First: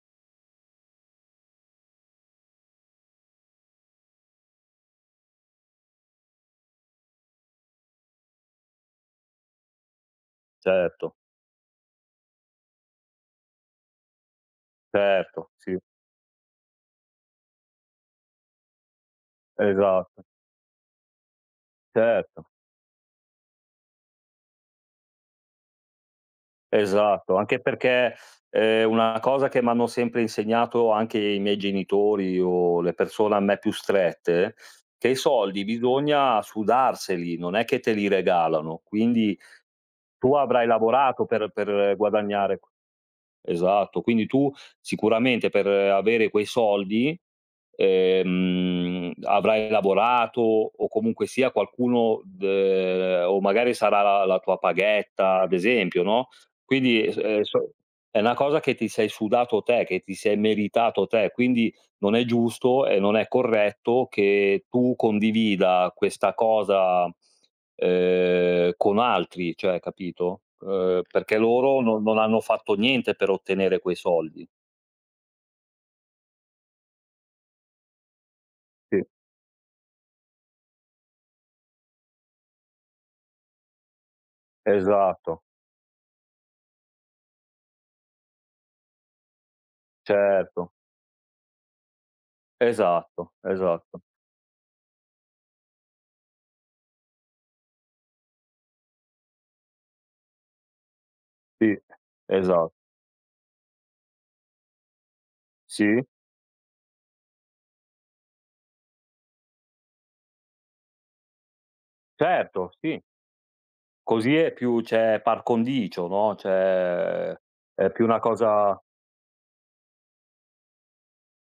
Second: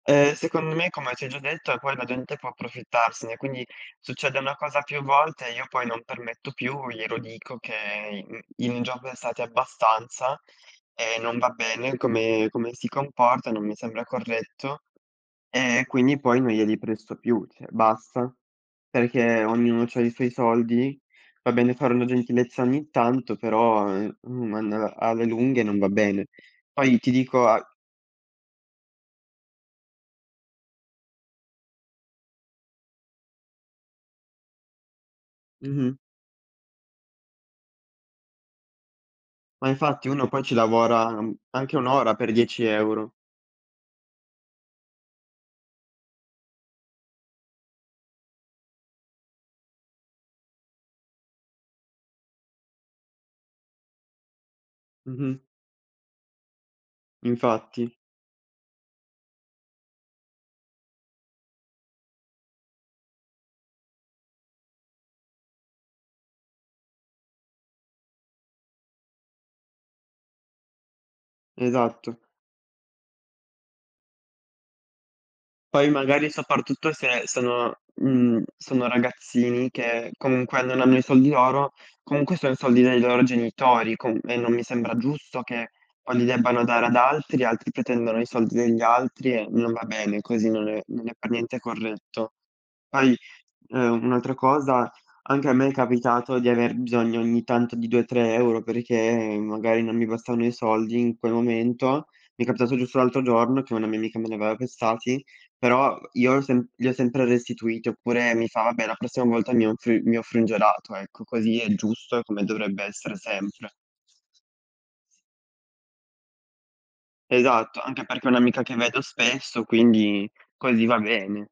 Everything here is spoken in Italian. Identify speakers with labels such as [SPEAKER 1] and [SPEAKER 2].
[SPEAKER 1] Eh, secondo me, come ti ho già detto, ehm, poi la gente può approfittarsene, quindi succede una cosa più volte e io poi non permetto più, glielo dico che in in un giorno è stati abbastanza
[SPEAKER 2] Certo.
[SPEAKER 1] e non va bene come come si comporta, non mi sembra corretto.
[SPEAKER 2] Certo,
[SPEAKER 1] Ehm,
[SPEAKER 2] sì.
[SPEAKER 1] e quindi poi non glieli presto più, cioè basta. Perché ognuno c'ha i
[SPEAKER 2] Esatto.
[SPEAKER 1] suoi soldi. Va bene fare una
[SPEAKER 2] Certo.
[SPEAKER 1] gentilezza ogni tanto, però, ehm, uhm, mandala alle lunghe non va bene. Poi ti
[SPEAKER 2] Esatto.
[SPEAKER 1] dico
[SPEAKER 2] Anche
[SPEAKER 1] a
[SPEAKER 2] perché, ehm, una cosa che m'hanno sempre insegnato, anche i miei genitori o le persone a me più strette, che i soldi
[SPEAKER 1] Mh-mh.
[SPEAKER 2] bisogna sudarseli, non è che te li regalano. Quindi,
[SPEAKER 1] Ma infatti, uno,
[SPEAKER 2] tu
[SPEAKER 1] poi, ci
[SPEAKER 2] avrai
[SPEAKER 1] lavora,
[SPEAKER 2] lavorato
[SPEAKER 1] mhmm,
[SPEAKER 2] per
[SPEAKER 1] anche 1
[SPEAKER 2] per
[SPEAKER 1] ora per
[SPEAKER 2] guadagnare
[SPEAKER 1] dieci
[SPEAKER 2] q
[SPEAKER 1] euro.
[SPEAKER 2] esatto. Quindi, tu, sicuramente, per avere quei soldi, ehm, avrai lavorato o, comunque sia, qualcuno d ehm, o, magari, sarà la la tua paghetta,
[SPEAKER 1] Mh-mh.
[SPEAKER 2] ad esempio, no, quindi, s ehm, s so
[SPEAKER 1] Infatti.
[SPEAKER 2] è una cosa che ti sei sudato te, che ti sei meritato te. Quindi, non è giusto e non è corretto che tu condivida questa cosa, uhm, con altri, cioè, capito, uhm, perché loro no
[SPEAKER 1] Esatto.
[SPEAKER 2] non hanno fatto niente per ottenere quei soldi.
[SPEAKER 1] Poi, magari, soprattutto se sono, mhmm, sono
[SPEAKER 2] Sì.
[SPEAKER 1] ragazzini che, comunque, non hanno i soldi loro, comunque, sono i soldi dei loro genitori com e non mi sembra
[SPEAKER 2] Esatto.
[SPEAKER 1] giusto che, poi, li debbano dare ad altri. Altri pretendono i soldi degli altri e non va bene. Così non
[SPEAKER 2] Certo.
[SPEAKER 1] è non è per niente corretto. Poi,
[SPEAKER 2] Esatto, esatto.
[SPEAKER 1] uhm, un'altra cosa: anche a me è capitato di aver bisogno ogni tanto di 2, 3 € perché, magari, non mi bastvaano i soldi in quel
[SPEAKER 2] Sì,
[SPEAKER 1] momento. Mi è
[SPEAKER 2] esatto.
[SPEAKER 1] capitato giusto l'altro giorno che una mia amica me ne aveva prestati. Però, uhm,
[SPEAKER 2] Sì.
[SPEAKER 1] io ho sem gli ho sempre restituiti oppure mi fa: “Vabbè, la prossima volta mi offri mi offri un gelato.” Ecco, così è il giusto e come
[SPEAKER 2] Certo,
[SPEAKER 1] dovrebbe
[SPEAKER 2] sì.
[SPEAKER 1] essere sempre.
[SPEAKER 2] Così è più c'è par condicio, no, c'è
[SPEAKER 1] Esatto,
[SPEAKER 2] è
[SPEAKER 1] anche
[SPEAKER 2] più una
[SPEAKER 1] perché è un'amica che
[SPEAKER 2] cosa
[SPEAKER 1] vedo spesso, quindi così va bene.